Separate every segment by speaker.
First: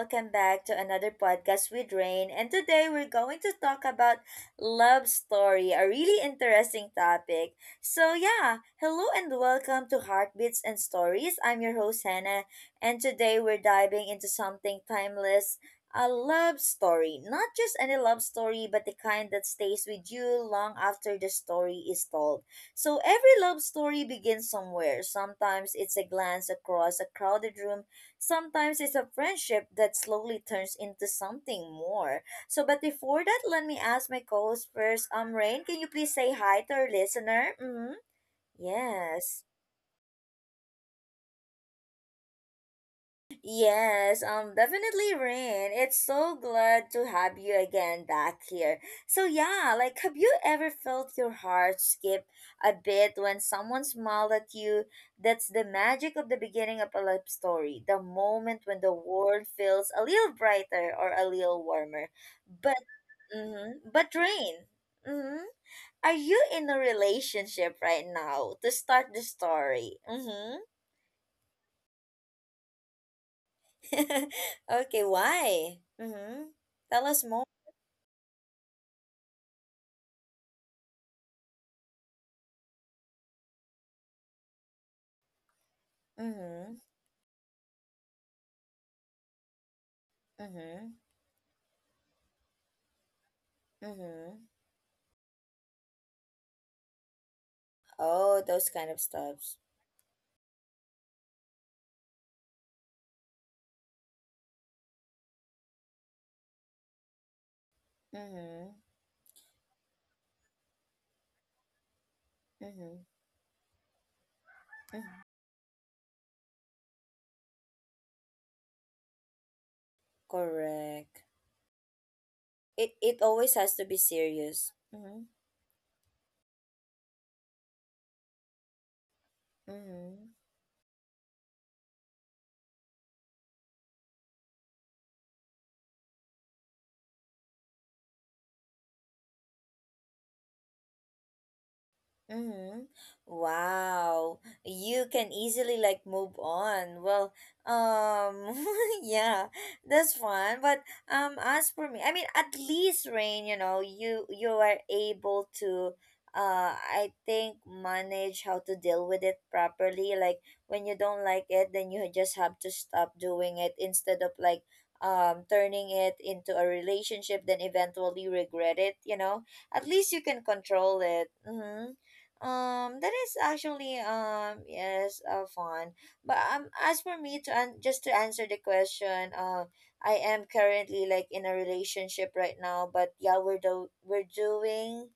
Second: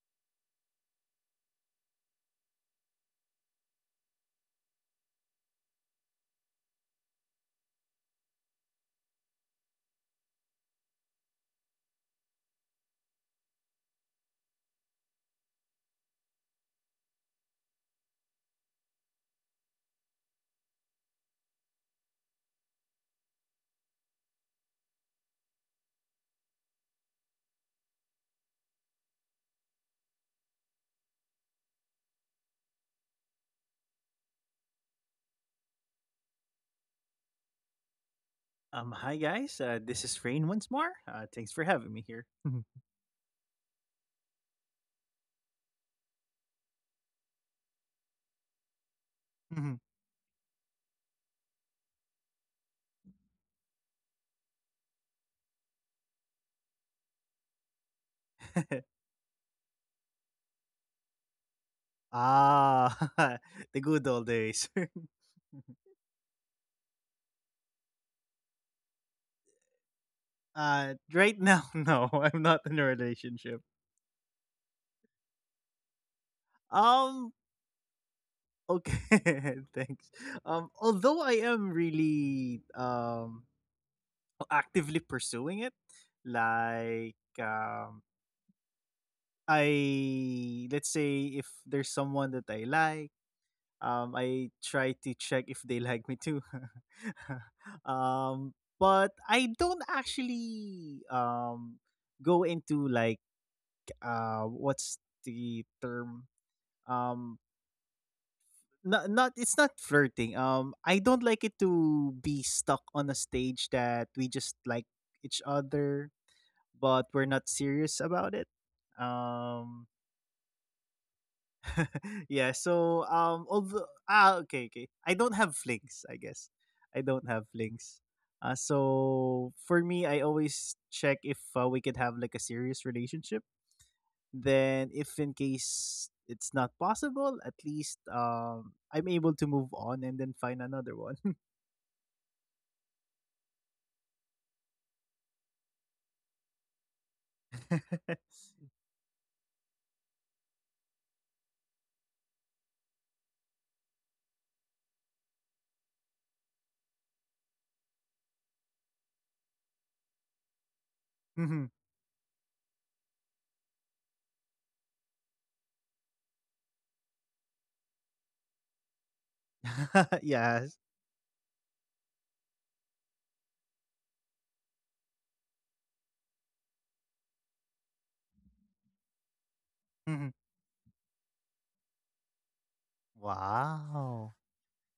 Speaker 1: welcome back to another podcast with Rain. And today we're going to talk about love story, a really interesting topic. So yeah, hello and welcome to Heartbeats and Stories. I'm your host Hannah, and today we're diving into something timeless, a love story. Not just any love story, but the kind that stays with you long after the story is told. So every love story begins somewhere. Sometimes it's a glance across a crowded room. Sometimes it's a friendship that slowly turns into something more. But before that, let me ask my co-host first. Rain, can you please say hi to our listener? Mm-hmm.
Speaker 2: Hi
Speaker 1: Yes.
Speaker 2: guys. This is Rain once more. Thanks for having me here. Mhm.
Speaker 1: Yes, definitely, Rain. It's so glad to have you again back here. So yeah,
Speaker 2: Mhm.
Speaker 1: have you ever felt your heart skip a bit when someone smiled at you? That's the magic of the beginning of a love story. The moment when the world feels a little brighter or a little warmer. But,
Speaker 2: ah,
Speaker 1: mm-hmm,
Speaker 2: the
Speaker 1: but
Speaker 2: good old
Speaker 1: Rain,
Speaker 2: days.
Speaker 1: mm-hmm, are you in a relationship right now to start the story? Mm-hmm.
Speaker 2: Right now, no, I'm not in a relationship.
Speaker 1: Okay, why? Mm-hmm. Tell us
Speaker 2: Um,
Speaker 1: more.
Speaker 2: okay, thanks. Although I am really actively pursuing it,
Speaker 1: Mm-hmm.
Speaker 2: like um, I
Speaker 1: Mm-hmm.
Speaker 2: let's say if there's someone that I like.
Speaker 1: Mm-hmm.
Speaker 2: I try to check if they like me too.
Speaker 1: Oh,
Speaker 2: um,
Speaker 1: those kind of
Speaker 2: but
Speaker 1: stuffs.
Speaker 2: I don't actually go into like what's the term um
Speaker 1: Mm-hmm.
Speaker 2: not it's not flirting, I don't like it to be stuck
Speaker 1: Mm-hmm.
Speaker 2: on a stage that we just like
Speaker 1: Hmm.
Speaker 2: each other, but we're not serious about it. um
Speaker 1: Correct.
Speaker 2: yeah,
Speaker 1: It
Speaker 2: so
Speaker 1: always has to be
Speaker 2: although
Speaker 1: serious.
Speaker 2: okay, okay,
Speaker 1: Mm-hmm.
Speaker 2: I don't have flings, I guess. I don't have flings. So for me, I
Speaker 1: Mm-hmm.
Speaker 2: always check if we could have like a serious relationship. Then if in case it's not possible, at least I'm able to move on and then find another one.
Speaker 1: Mm-hmm. Wow. You can easily like move on. Well, um yeah, that's fun. But as for me, I mean at least Rain, you know, you are able to I think manage how to deal with it properly. Like when you don't like it,
Speaker 2: Mhm.
Speaker 1: then you just have to stop doing it instead of like turning it into a relationship then eventually regret it, you know? At least you can
Speaker 2: Yes.
Speaker 1: control it. Mm-hmm. That is actually yes, fun. But as for me to just to answer the question, I am
Speaker 2: Mhm.
Speaker 1: currently like in a relationship right now. But yeah, we're
Speaker 2: Wow.
Speaker 1: doing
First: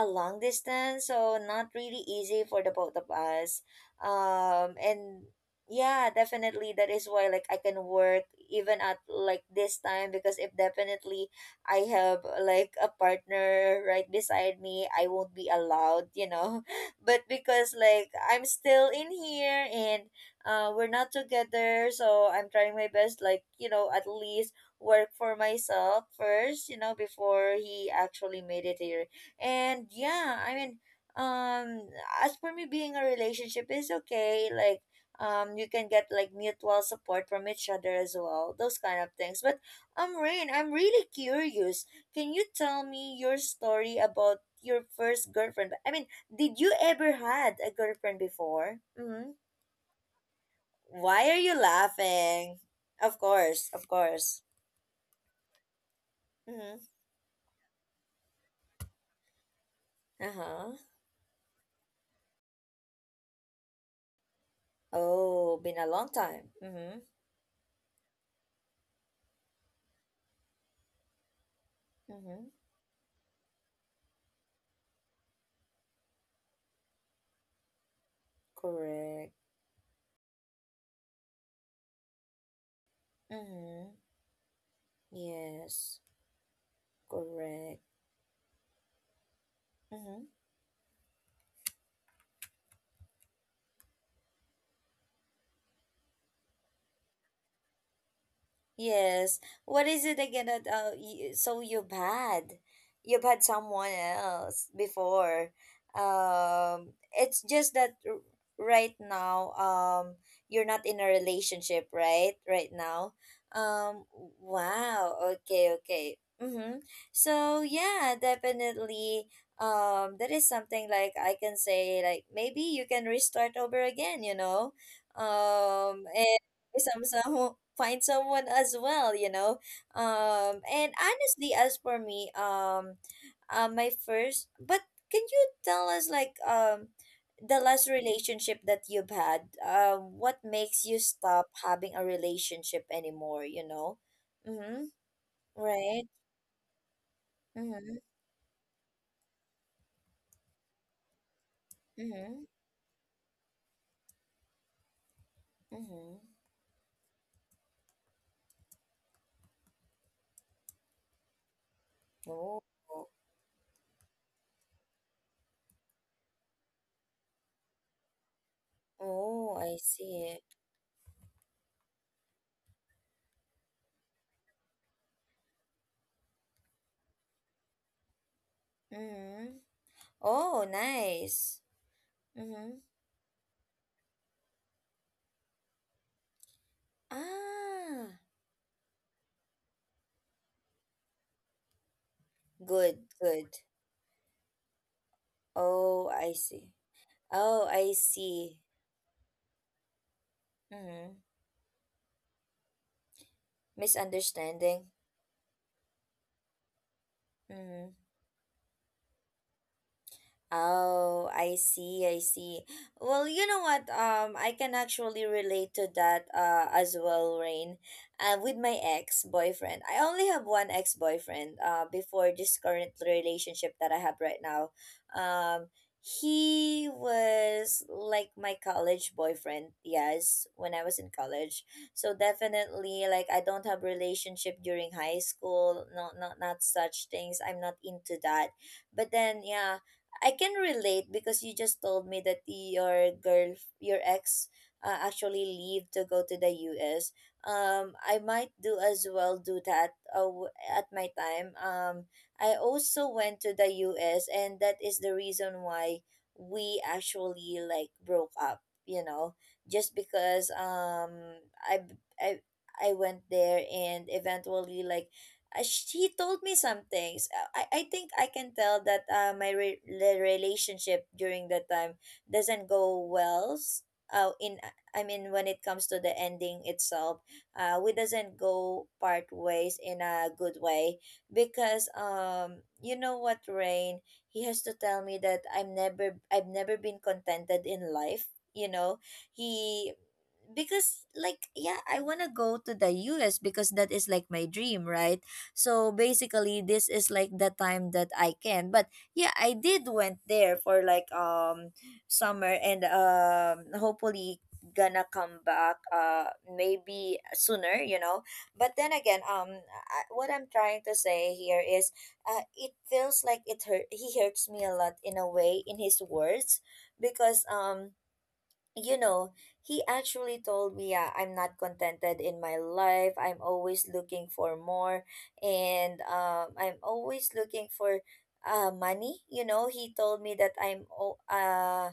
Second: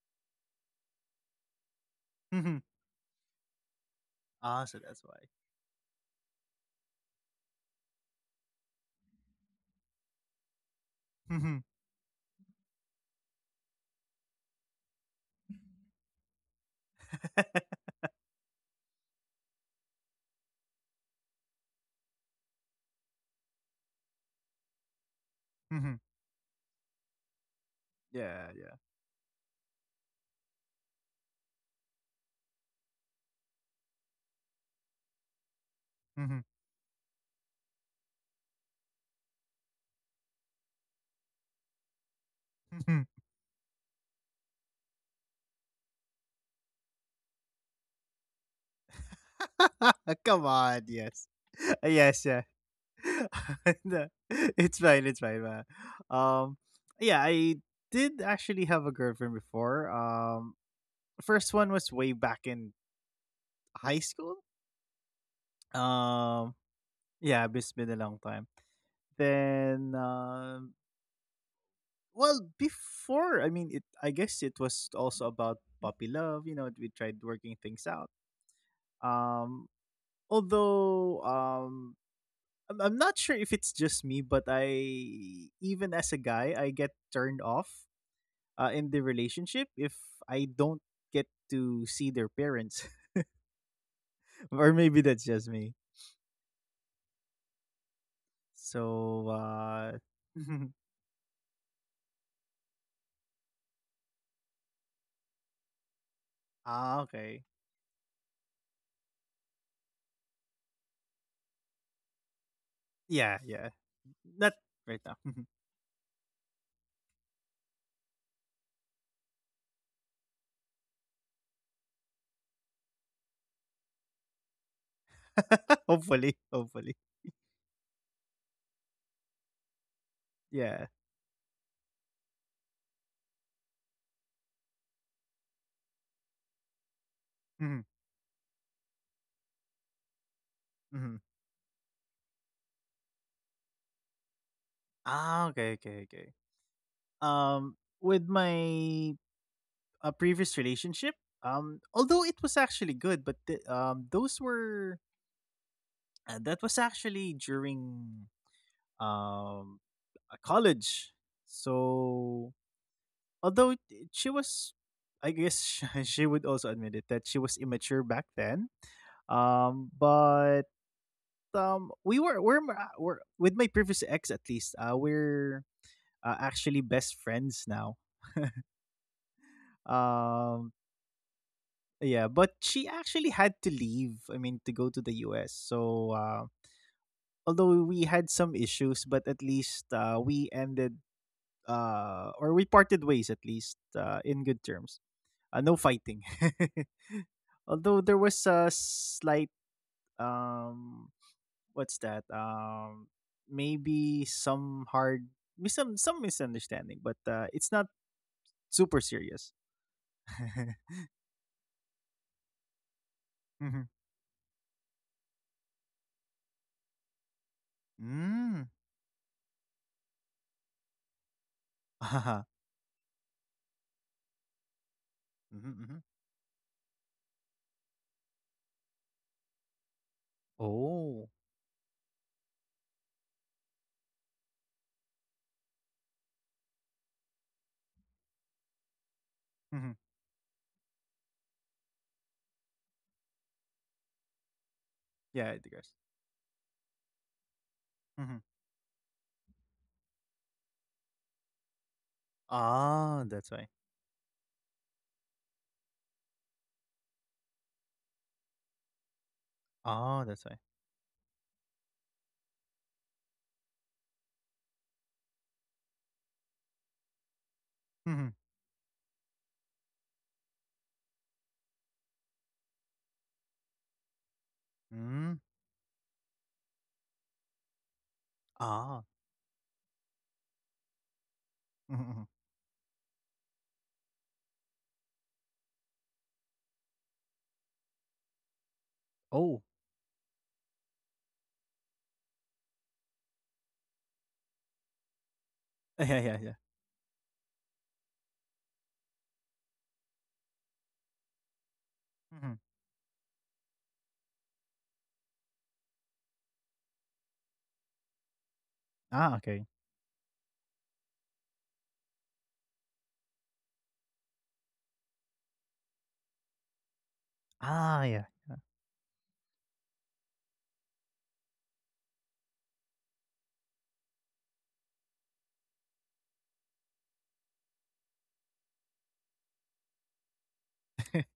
Speaker 1: a long distance, so not really easy
Speaker 2: Mhm.
Speaker 1: for the both of us.
Speaker 2: Ah, so that's why.
Speaker 1: And yeah, definitely that is why like I can work even at like this time because if definitely
Speaker 2: Mhm.
Speaker 1: I have like a partner right beside me, I won't be allowed, you know, but because like I'm still in here and we're not together, so I'm trying my best like, you know, at least work for
Speaker 2: Mhm.
Speaker 1: myself first, you know, before he actually
Speaker 2: Yeah,
Speaker 1: made
Speaker 2: yeah.
Speaker 1: it here. And yeah, I mean, um as for me being a relationship is okay, like you can get like
Speaker 2: Mhm.
Speaker 1: mutual support from each other as well, those kind of things. But Rain, I'm really curious. Can you tell me your story about your first girlfriend? I mean, did you ever had a girlfriend before? Mm-hmm.
Speaker 2: Come on, yes.
Speaker 1: Why are you
Speaker 2: Yes, yeah.
Speaker 1: laughing? Of course, of
Speaker 2: No,
Speaker 1: course.
Speaker 2: it's fine, man. Um
Speaker 1: Mm-hmm.
Speaker 2: yeah, I did actually have a girlfriend before.
Speaker 1: Uh-huh.
Speaker 2: First one was way back in high school.
Speaker 1: Oh, been a long
Speaker 2: Um
Speaker 1: time. Mm-hmm.
Speaker 2: yeah, it's been a long time. Then Well,
Speaker 1: Mm-hmm.
Speaker 2: before, I mean, it I guess it was also about puppy love, you know, we tried working things out.
Speaker 1: Correct.
Speaker 2: Um although I'm not sure
Speaker 1: Mm-hmm.
Speaker 2: if it's just me, but I
Speaker 1: Yes.
Speaker 2: even as a guy, I get turned
Speaker 1: Correct.
Speaker 2: off in the relationship if
Speaker 1: Mm-hmm.
Speaker 2: I don't get to see their parents, or maybe that's just me. So,
Speaker 1: Yes. What is it again that so you've had? You've had someone else before.
Speaker 2: ah, okay,
Speaker 1: It's just that right now you're not in a relationship, right? Right now.
Speaker 2: yeah, yeah,
Speaker 1: Um
Speaker 2: not right now.
Speaker 1: wow. Okay, okay. Mhm. So yeah, definitely that is something like I can say like maybe you can restart over again, you know? Um
Speaker 2: Hopefully, hopefully,
Speaker 1: some find someone as well, you know.
Speaker 2: yeah.
Speaker 1: And honestly as for me, my first, but can you tell us like the
Speaker 2: Mhm,
Speaker 1: last relationship that you've had, what makes you
Speaker 2: mhm.
Speaker 1: stop having a relationship anymore, you know? Mm-hmm.
Speaker 2: Ah, okay, okay,
Speaker 1: Right.
Speaker 2: okay.
Speaker 1: Mm-hmm.
Speaker 2: With my previous relationship, although it
Speaker 1: Mm-hmm.
Speaker 2: was actually good, but the, those were.
Speaker 1: Mm-hmm.
Speaker 2: That was actually during um college. So
Speaker 1: Oh.
Speaker 2: although she was, I guess she would also admit it that she was immature back then.
Speaker 1: Oh, I see.
Speaker 2: But we were we're, ma- we're with my previous ex, at least. We're actually best friends now.
Speaker 1: Mm-hmm. Oh,
Speaker 2: Um,
Speaker 1: nice.
Speaker 2: yeah, but
Speaker 1: Mm-hmm.
Speaker 2: she actually had to leave. I mean, to go to the U.S. So
Speaker 1: Ah.
Speaker 2: although we had some issues, but at least we ended
Speaker 1: Good,
Speaker 2: or we
Speaker 1: good.
Speaker 2: parted ways, at least in good terms.
Speaker 1: Oh, I
Speaker 2: No
Speaker 1: see.
Speaker 2: fighting.
Speaker 1: Oh, I
Speaker 2: Although
Speaker 1: see.
Speaker 2: there was a slight
Speaker 1: Mm-hmm.
Speaker 2: um, what's that? Maybe
Speaker 1: Misunderstanding.
Speaker 2: some hard, some misunderstanding, but
Speaker 1: Mm-hmm.
Speaker 2: it's not super serious.
Speaker 1: Oh, I see, I see. Well, you know what?
Speaker 2: Mhm.
Speaker 1: I can actually relate to that as well, Rain. With my
Speaker 2: Mm.
Speaker 1: ex-boyfriend. I only have one ex-boyfriend before this current
Speaker 2: Ah.
Speaker 1: relationship that I have right now. Um,
Speaker 2: Mhm, mhm.
Speaker 1: he was like my college boyfriend, yes, when I was in college.
Speaker 2: Oh.
Speaker 1: So definitely like I don't have relationship during high school, no, not such things. I'm not into that, but then yeah, I
Speaker 2: Mhm.
Speaker 1: can relate because you just told me that your girl, your ex, actually leave to
Speaker 2: Yeah, I
Speaker 1: go to
Speaker 2: digress.
Speaker 1: the U.S. I might do
Speaker 2: Mhm.
Speaker 1: as well do that at my time. I also went to the
Speaker 2: Ah, that's why.
Speaker 1: U.S. and that is the reason why we actually like broke up. You know, just because
Speaker 2: Ah, that's why.
Speaker 1: I I I went there and eventually like she told me some things. I think I can tell
Speaker 2: Mhm.
Speaker 1: that the relationship during that time doesn't go well. S- in I mean, when it comes
Speaker 2: Mm.
Speaker 1: to the ending itself, we doesn't go part
Speaker 2: Ah.
Speaker 1: ways in a good way because
Speaker 2: Mhm, mhm.
Speaker 1: you know what, Rain, he has to tell me that I've never been contented in life. You know, he
Speaker 2: Oh.
Speaker 1: because like yeah, I want to go to the US because that is like my dream, right? So basically,
Speaker 2: Yeah,
Speaker 1: this
Speaker 2: yeah, yeah.
Speaker 1: is like the time that I can. But yeah, I did went there for like summer and
Speaker 2: Mhm.
Speaker 1: hopefully gonna come back maybe sooner, you know. But then again,
Speaker 2: Ah, okay.
Speaker 1: what I'm trying to say here is it feels like it hurt he hurts me a lot in a way in his words because
Speaker 2: Ah, yeah.
Speaker 1: you know, he actually told me, yeah, I'm not contented in my life. I'm always looking for more. And I'm always looking for money. You know, he told me that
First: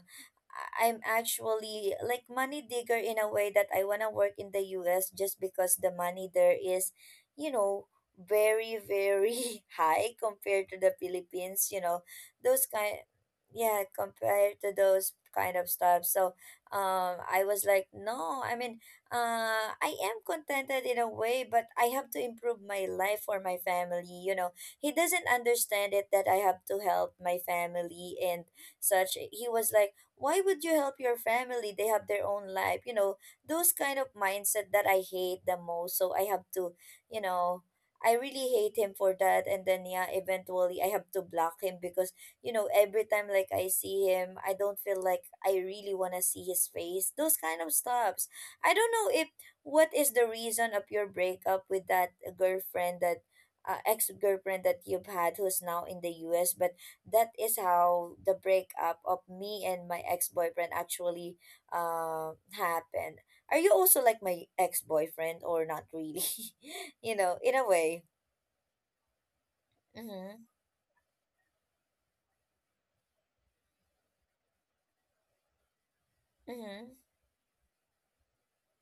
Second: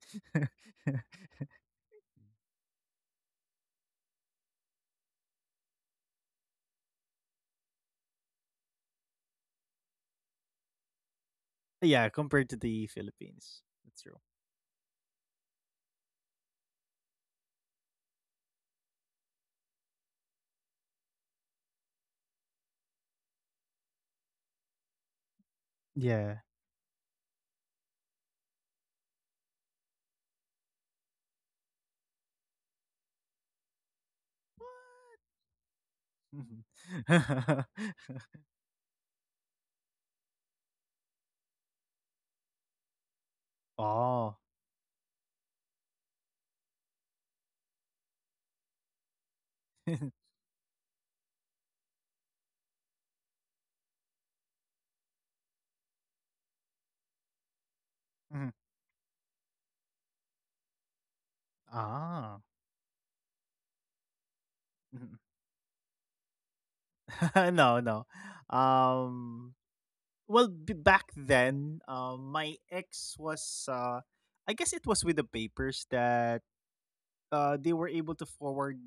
Speaker 1: am actually like money digger in a way that I want to work in the US just because the money there is, you know, very high compared to the Philippines, you know.
Speaker 2: Yeah, compared to
Speaker 1: Those
Speaker 2: the
Speaker 1: kind
Speaker 2: Philippines.
Speaker 1: Yeah,
Speaker 2: That's true.
Speaker 1: compared to those kind of stuff. So, I was like, no, I mean, I am contented in a way, but I have to improve my life for my family, you know. He doesn't understand it that I
Speaker 2: Yeah.
Speaker 1: have to help my family and such. He was like, why would you help your family? They have their own life. You know, those kind of mindset that I hate the most. So I have
Speaker 2: Mhm.
Speaker 1: to, you know, I really hate him for that. And then, yeah, eventually I have to block him because, you know, every time like I see
Speaker 2: Oh.
Speaker 1: him, I don't feel like I really want to see his face. Those kind of stuffs. I don't know if what is the reason of your breakup with that girlfriend that ex girlfriend that you've had who's now in the US, but that is how the
Speaker 2: Mhm.
Speaker 1: breakup of me and my ex-boyfriend actually
Speaker 2: Ah.
Speaker 1: happened. Are you also like my
Speaker 2: Mhm.
Speaker 1: ex-boyfriend or not really? You know, in a
Speaker 2: No, no.
Speaker 1: way.
Speaker 2: Um
Speaker 1: Mhm.
Speaker 2: well, back then, my ex was uh I guess it was with the papers that
Speaker 1: Mhm.
Speaker 2: they were able to forward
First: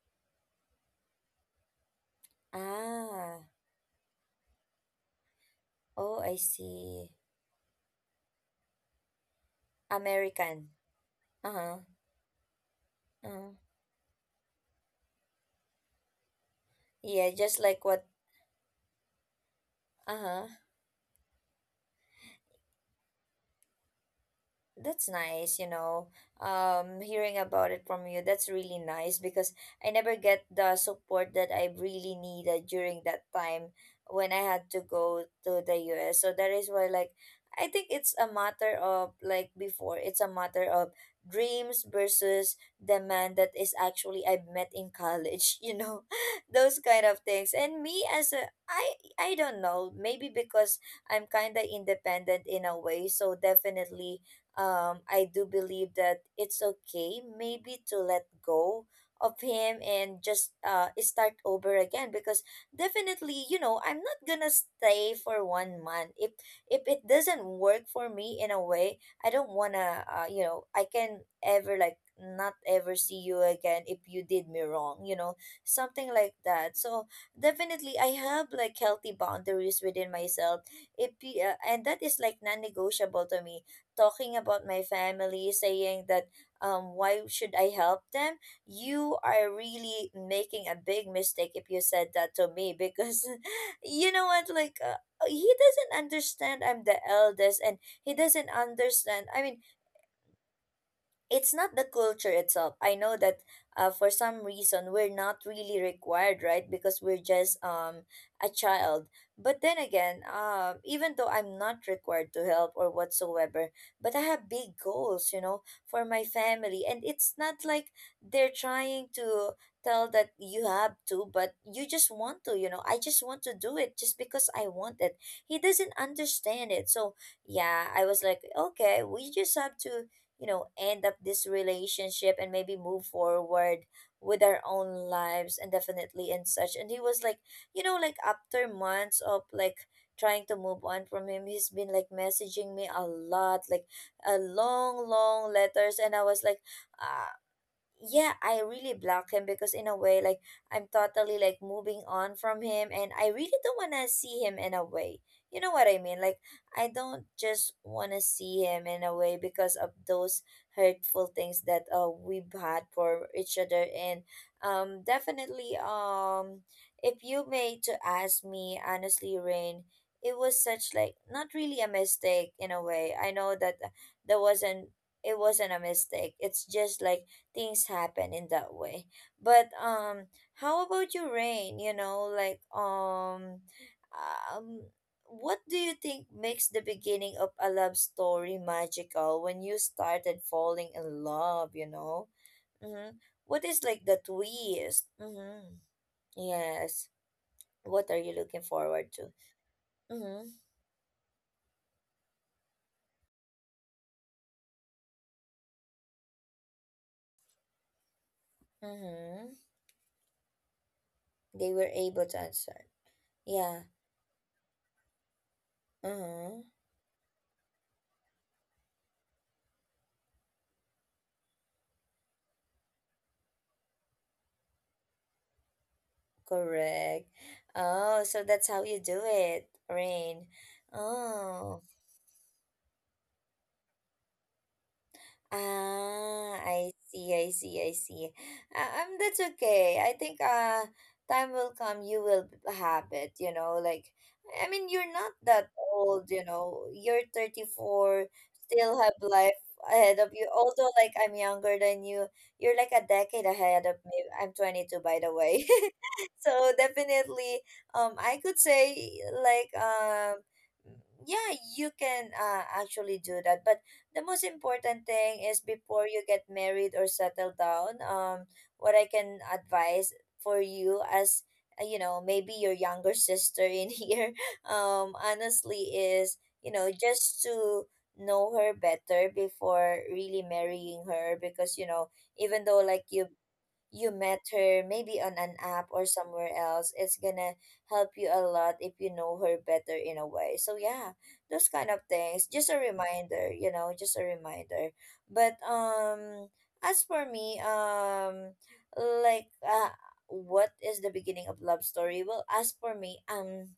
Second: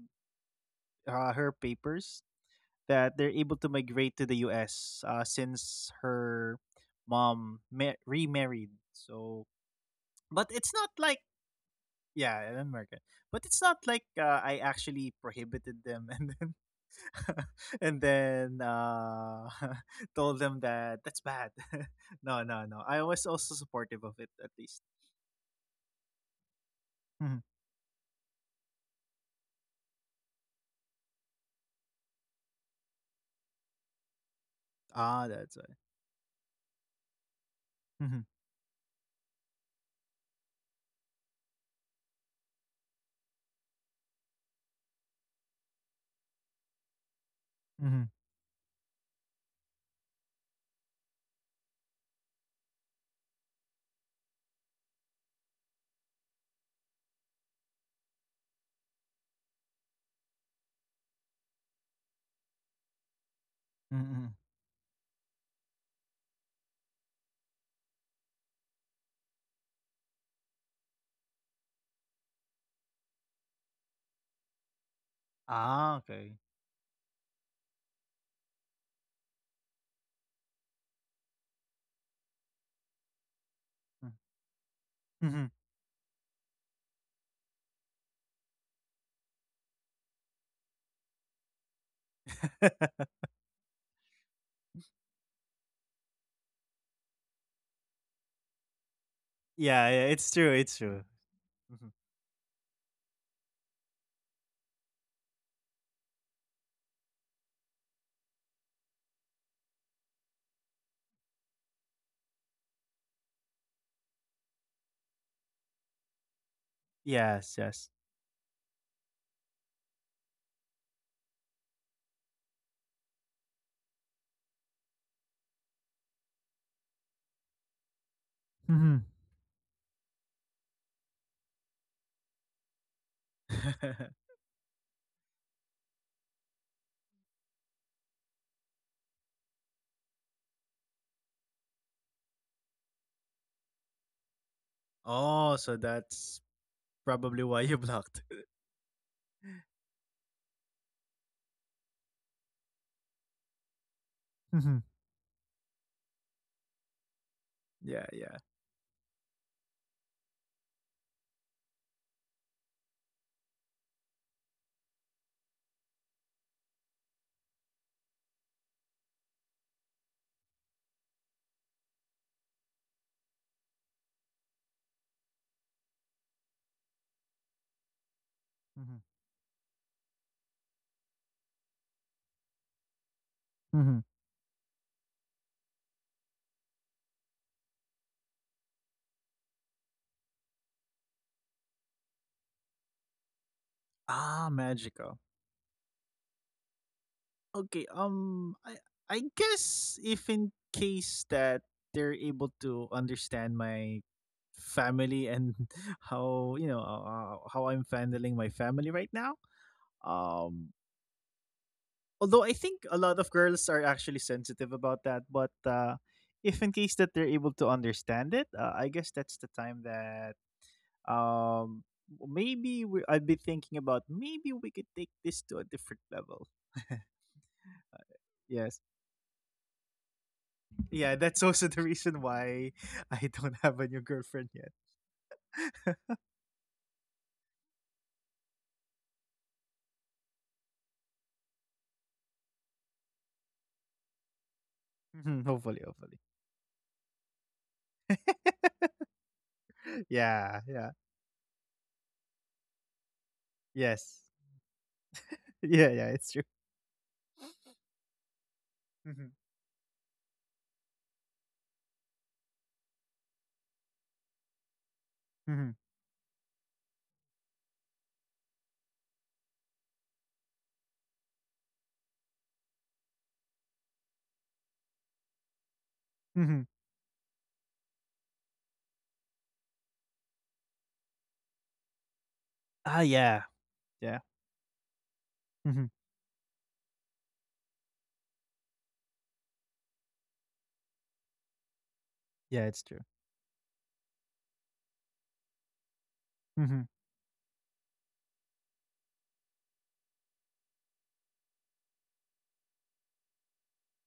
Speaker 2: her papers, that they're
Speaker 1: Ah.
Speaker 2: able to migrate to the U.S. Since
Speaker 1: Oh, I
Speaker 2: her
Speaker 1: see.
Speaker 2: mom remarried. So, but it's
Speaker 1: American.
Speaker 2: not like,
Speaker 1: Uh-huh.
Speaker 2: yeah, in America. But
Speaker 1: Uh-huh.
Speaker 2: it's not like I actually prohibited them and then
Speaker 1: Yeah, just like
Speaker 2: and
Speaker 1: what.
Speaker 2: then told
Speaker 1: Uh-huh.
Speaker 2: them that that's bad. No, no, no. I was also supportive of it, at least.
Speaker 1: That's nice, you know.
Speaker 2: Mhm.
Speaker 1: Hearing about it from you, that's really nice because I never get the support that I really needed during that time when I had to
Speaker 2: Ah,
Speaker 1: go
Speaker 2: that's why.
Speaker 1: to the US. So that is why, like, I think
Speaker 2: Mhm,
Speaker 1: it's a matter of, like, before, it's a matter of dreams versus the man that is actually I met in college, you know, those kind of things. And
Speaker 2: mhm,
Speaker 1: me as I don't know, maybe because I'm kind of independent in a way. So definitely I do believe that it's okay maybe to let go of him and just start over again because definitely you
Speaker 2: mm,
Speaker 1: know I'm
Speaker 2: mm.
Speaker 1: not gonna stay for 1 month if it doesn't work for me in a way. I don't wanna, you know, I can ever like not ever see you again if you did me wrong, you know,
Speaker 2: Ah, okay.
Speaker 1: something like that. So definitely I have like healthy boundaries within myself. If you, And that is like non-negotiable to me,
Speaker 2: Mm,
Speaker 1: talking about my
Speaker 2: mhm.
Speaker 1: family, saying that why should I help them? You are really making a big mistake if you said that to me because you know what, like, he doesn't understand I'm the eldest and he doesn't understand. I
Speaker 2: Yeah,
Speaker 1: mean,
Speaker 2: yeah, it's true. It's true.
Speaker 1: it's
Speaker 2: Mhm.
Speaker 1: not the culture itself. I know that for some reason we're not really required, right? Because we're just a child. But then again, even though I'm not required to help or whatsoever, but I have big goals, you know, for my family, and
Speaker 2: Yes,
Speaker 1: it's
Speaker 2: yes.
Speaker 1: not like they're trying to tell that you have to, but you just want to, you know. I just want to do it just because I want it. He doesn't understand it, so yeah, I was like,
Speaker 2: Mhm.
Speaker 1: okay, we just have to end up this relationship and maybe move forward with our own lives and definitely and such. And he was like, you know, like after months of like trying to move on from him, he's been like messaging me a lot, like a
Speaker 2: Oh,
Speaker 1: long
Speaker 2: so
Speaker 1: long
Speaker 2: that's
Speaker 1: letters, and I was like,
Speaker 2: probably why you blocked.
Speaker 1: yeah, I really block him because in a way, like I'm totally like moving on from him and I really don't want to
Speaker 2: Mhm.
Speaker 1: see him in a way, you know what I mean? Like I don't
Speaker 2: Yeah,
Speaker 1: just
Speaker 2: yeah.
Speaker 1: want to see him in a way because of those hurtful things that we've had for each other. And definitely if you may to ask me honestly, Rain, it was such like not really a mistake in a way. I know that there wasn't it wasn't a mistake. It's just like things happen
Speaker 2: Mhm.
Speaker 1: in that way. But how about you, Rain? You know, like
Speaker 2: Mhm.
Speaker 1: um, what do you think makes the beginning of a love story magical when you started falling in love? You know, mm-hmm. What is
Speaker 2: Ah,
Speaker 1: like the
Speaker 2: magical.
Speaker 1: twist? Mm-hmm. Yes.
Speaker 2: Okay, I
Speaker 1: What are you
Speaker 2: I
Speaker 1: looking forward to?
Speaker 2: guess if in
Speaker 1: Mm-hmm.
Speaker 2: case that they're able to understand my family and how, you know, how I'm handling my family right now.
Speaker 1: Mm-hmm.
Speaker 2: Um
Speaker 1: They
Speaker 2: although I
Speaker 1: were
Speaker 2: think
Speaker 1: able
Speaker 2: a
Speaker 1: to
Speaker 2: lot of
Speaker 1: answer.
Speaker 2: girls are actually
Speaker 1: Yeah.
Speaker 2: sensitive about that, but if in case
Speaker 1: Mm-hmm.
Speaker 2: that they're able to understand it, I guess that's the time that um maybe I'd be thinking about maybe we could take this to a different level.
Speaker 1: Correct.
Speaker 2: Uh,
Speaker 1: Oh, so
Speaker 2: yes.
Speaker 1: that's how you do it, Rain.
Speaker 2: Yeah, that's also the
Speaker 1: Oh,
Speaker 2: reason why I don't have a new girlfriend yet.
Speaker 1: ah, I see, I see, I see. That's okay. I think time will come. You will have it. You know, like I mean, you're
Speaker 2: Mhm,
Speaker 1: not
Speaker 2: hopefully,
Speaker 1: that
Speaker 2: hopefully.
Speaker 1: old. You know, you're 34. Still have life ahead of
Speaker 2: Yeah,
Speaker 1: you.
Speaker 2: yeah.
Speaker 1: Although, like I'm younger than you, you're like a decade ahead
Speaker 2: Yes.
Speaker 1: of me. I'm 22, by the
Speaker 2: Yeah,
Speaker 1: way.
Speaker 2: yeah, it's true.
Speaker 1: So definitely, I could say
Speaker 2: Mhm,
Speaker 1: like Yeah, you can actually do that, but the most important thing
Speaker 2: mhm,
Speaker 1: is before you get married or settle down, what I can advise for you as you know, maybe your younger sister in here, honestly,
Speaker 2: mhm.
Speaker 1: is, you know, just to know her better before really marrying her, because you know, even
Speaker 2: Ah,
Speaker 1: though like
Speaker 2: yeah, yeah.
Speaker 1: you met her maybe on
Speaker 2: Hmm.
Speaker 1: an app or somewhere else, it's gonna help you a lot if you know her better in a way. So yeah, those kind of
Speaker 2: Yeah,
Speaker 1: things,
Speaker 2: it's
Speaker 1: just
Speaker 2: true.
Speaker 1: a reminder, you know, just a reminder. But
Speaker 2: Hmm.
Speaker 1: as for me, like what is the beginning of love story? Well, as for me,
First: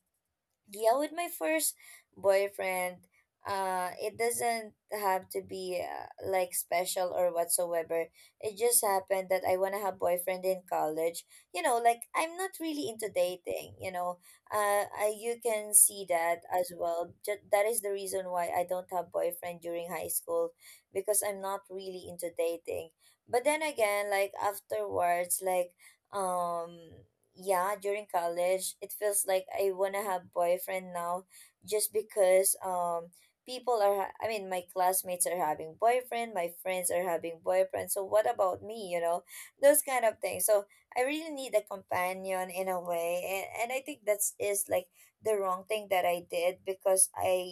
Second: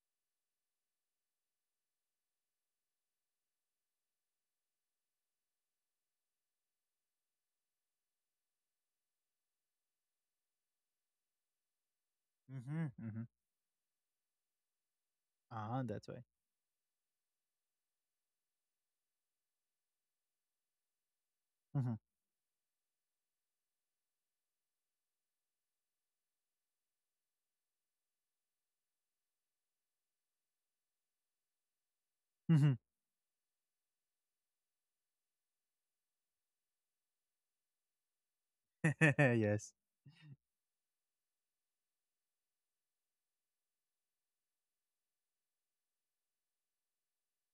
Speaker 1: yeah, with my first boyfriend, it doesn't have to be like special or whatsoever. It just happened that I want to have boyfriend in college, you know, like I'm not really
Speaker 2: Hmm.
Speaker 1: into
Speaker 2: Hmm.
Speaker 1: dating, you know, you can
Speaker 2: Ah,
Speaker 1: see
Speaker 2: that's why.
Speaker 1: that as well, that is the reason why I don't have boyfriend during high school, because I'm not
Speaker 2: Hmm.
Speaker 1: really into dating. But then again, like afterwards, like um yeah, during college, it feels like I want to have boyfriend now, just because
Speaker 2: Hmm.
Speaker 1: I mean, my classmates are having boyfriend, my friends are having boyfriend, so what about me, you know?
Speaker 2: Yes.
Speaker 1: Those kind of things. So I really need a companion in a way, and I think that's is like the wrong thing that I did, because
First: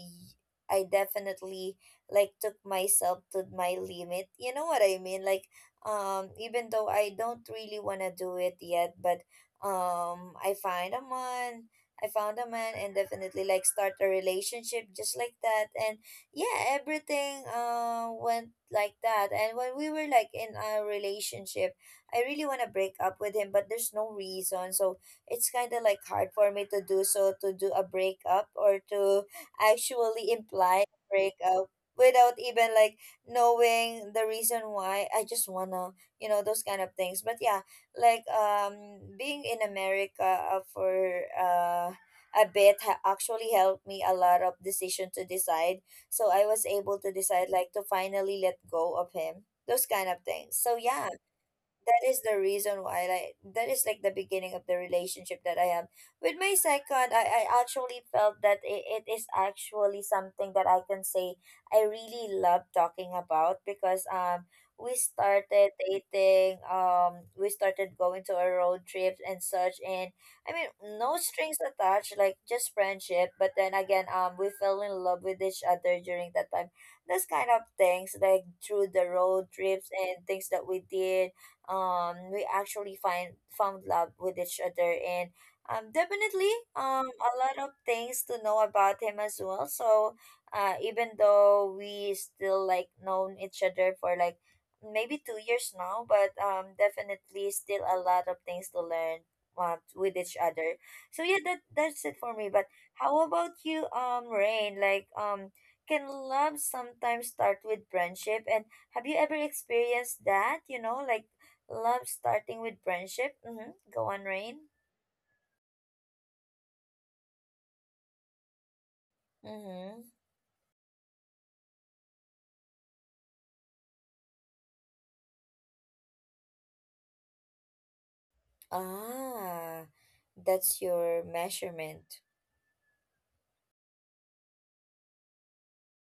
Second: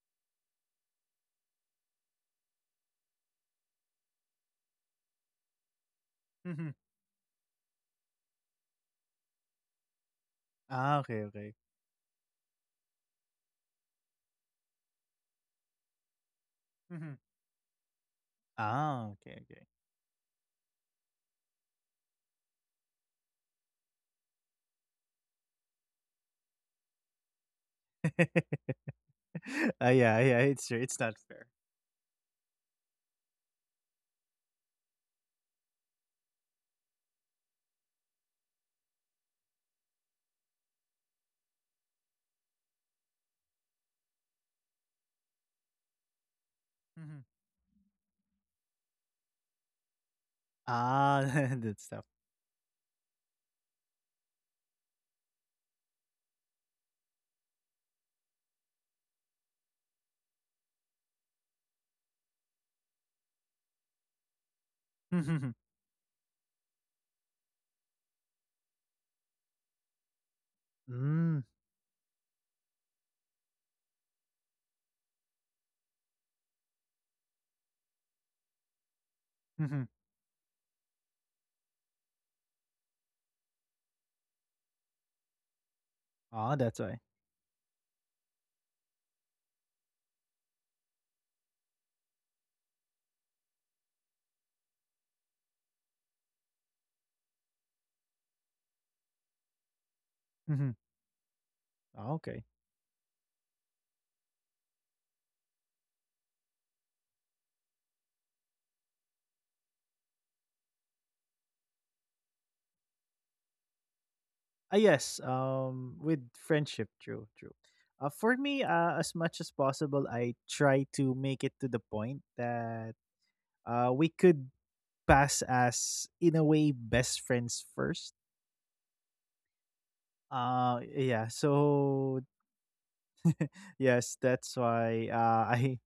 Speaker 1: I definitely like took myself to my limit, you know what I mean? Like even
Speaker 2: Hmm.
Speaker 1: though I don't really want to do it yet, but um i find
Speaker 2: Ah,
Speaker 1: a
Speaker 2: okay, okay.
Speaker 1: man I found a man, and definitely like start a relationship just like that. And yeah,
Speaker 2: Hmm.
Speaker 1: everything went like
Speaker 2: Ah,
Speaker 1: that.
Speaker 2: okay,
Speaker 1: And
Speaker 2: okay.
Speaker 1: when we were like in a relationship, I really want to break up with him, but there's no reason. So it's kind of like hard for me to do so, to do a breakup or to
Speaker 2: Ah, yeah,
Speaker 1: actually
Speaker 2: yeah, it's true,
Speaker 1: imply
Speaker 2: it's
Speaker 1: a
Speaker 2: not fair.
Speaker 1: breakup without even like knowing the reason why. I just wanna, you know, those kind of things. But yeah, like being in America for a bit actually helped me a lot of decision to decide. So I was able to
Speaker 2: Mhm.
Speaker 1: decide like to finally let go of him. Those kind of things. So yeah,
Speaker 2: Ah, that's tough.
Speaker 1: that is the reason why, like that is like the beginning of the relationship that I have with my second. I actually felt that it is actually something that I can say I really love talking about, because we
Speaker 2: Mhm.
Speaker 1: started dating. We started going to our road trips and such. And I mean, no
Speaker 2: Mm.
Speaker 1: strings attached, like just friendship, but then again, we fell in love with each other during that time. This kind of things, like through the road
Speaker 2: Mhm.
Speaker 1: trips and things that we did, we actually find found love with each other. And definitely
Speaker 2: Oh, that's why.
Speaker 1: a lot of things to know about him as well. So even though we still like known each other for like maybe 2 years now, but definitely still a lot of things to learn with each
Speaker 2: Mhm.
Speaker 1: other. So yeah, that's
Speaker 2: Ah,
Speaker 1: it for
Speaker 2: okay.
Speaker 1: me. But how about you, Rain? Like can love sometimes start with friendship, and have you ever experienced that, you know, like love starting with friendship? Mm-hmm. Go on, Rain.
Speaker 2: Ah, yes, with friendship, true, true. For me, as much as possible,
Speaker 1: Mm-hmm.
Speaker 2: I try to make it to the point that we could pass as, in a way, best friends first.
Speaker 1: Ah, that's your
Speaker 2: Yeah,
Speaker 1: measurement.
Speaker 2: so. Yes, that's why I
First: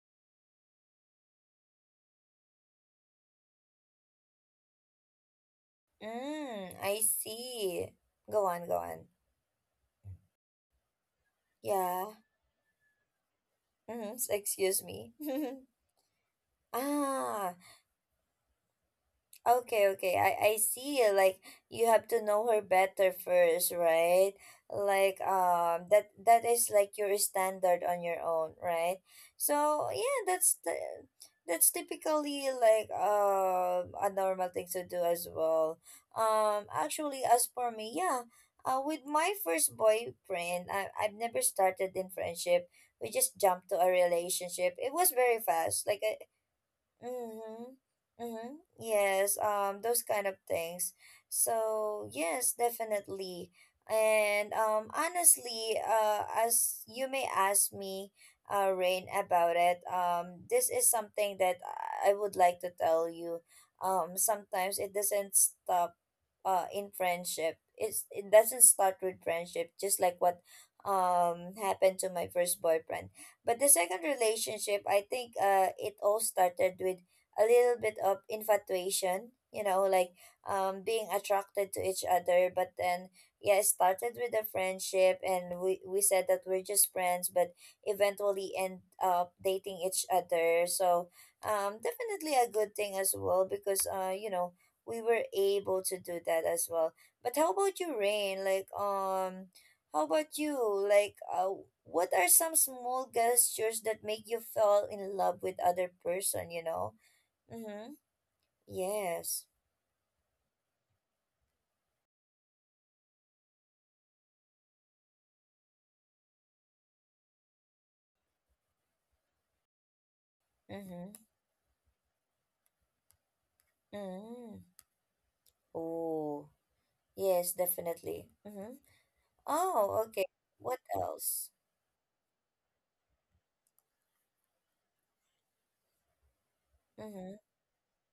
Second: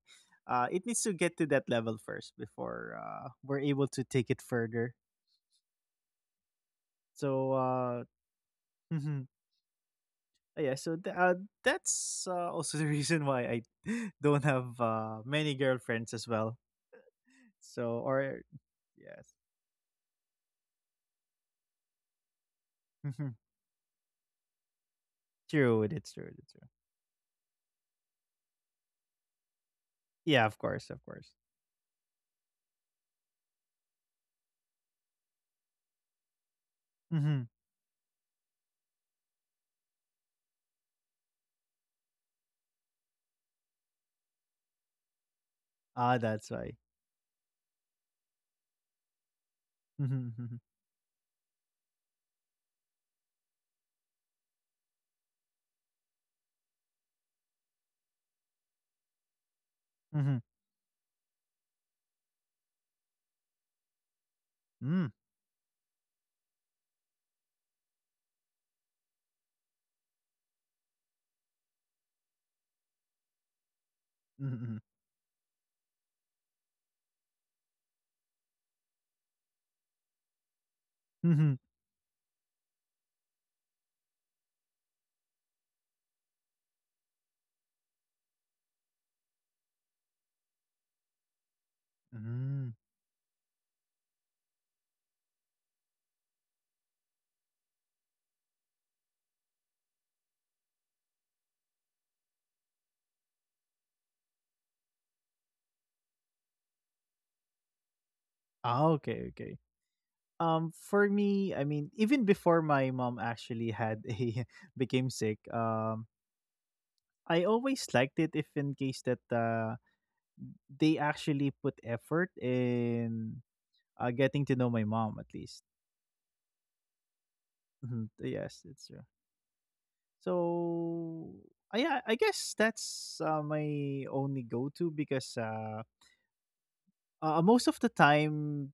Speaker 2: it needs to get to that level first before we're able to take it further.
Speaker 1: Mm, I
Speaker 2: So
Speaker 1: see. Go on, go on.
Speaker 2: mhm. Yeah, so
Speaker 1: Yeah.
Speaker 2: that's also the reason why I
Speaker 1: Mm-hmm.
Speaker 2: don't have
Speaker 1: Excuse me.
Speaker 2: many girlfriends as well.
Speaker 1: Ah,
Speaker 2: So or yes.
Speaker 1: okay, okay. I see. Like you have to know her better first, right? Like
Speaker 2: True, it's true, it's true.
Speaker 1: that is like your standard on your own, right? So
Speaker 2: Yeah,
Speaker 1: yeah,
Speaker 2: of course, of course.
Speaker 1: that's typically like a normal thing to do as well.
Speaker 2: Mhm.
Speaker 1: Actually, as for me, yeah, with my first boyfriend, I've never started in friendship. We just jumped to a relationship. It was very
Speaker 2: Ah,
Speaker 1: fast. Like
Speaker 2: that's why.
Speaker 1: mm-hmm. Mm-hmm. Yes, those
Speaker 2: Mhm,
Speaker 1: kind of things. So yes, definitely. And honestly, as you may ask me, Rain, about it,
Speaker 2: mhm,
Speaker 1: this is something that I would like to tell you.
Speaker 2: mhm,
Speaker 1: Sometimes it doesn't stop in friendship. It doesn't start with friendship, just like what happened to my first boyfriend. But the
Speaker 2: mhm,
Speaker 1: second
Speaker 2: mhm, mhm,
Speaker 1: relationship, I think it all started with a little bit of infatuation, you know, like
Speaker 2: mhm,
Speaker 1: being attracted to each other. But then, yeah, it started with a friendship, and we said that we're just friends, but eventually end up dating each other. So
Speaker 2: mhm.
Speaker 1: definitely a good thing as well because, you know, we were able to do that as well. But how about you, Rain? Like how about you? Like what are some small gestures that make you fall in love with other person, you know? Mm-hmm.
Speaker 2: Ah, okay, okay.
Speaker 1: Yes.
Speaker 2: For me, I mean, even before my mom actually had a became sick, I always liked it if in case that they actually put
Speaker 1: Mm-hmm.
Speaker 2: effort in getting to know my mom,
Speaker 1: Mm.
Speaker 2: at least.
Speaker 1: Oh.
Speaker 2: Mhm,
Speaker 1: Yes,
Speaker 2: yes, it's
Speaker 1: definitely.
Speaker 2: true.
Speaker 1: Mm-hmm. Oh, okay.
Speaker 2: So
Speaker 1: What
Speaker 2: I yeah,
Speaker 1: else?
Speaker 2: I guess that's my only go to because most of the
Speaker 1: Mm-hmm.
Speaker 2: time,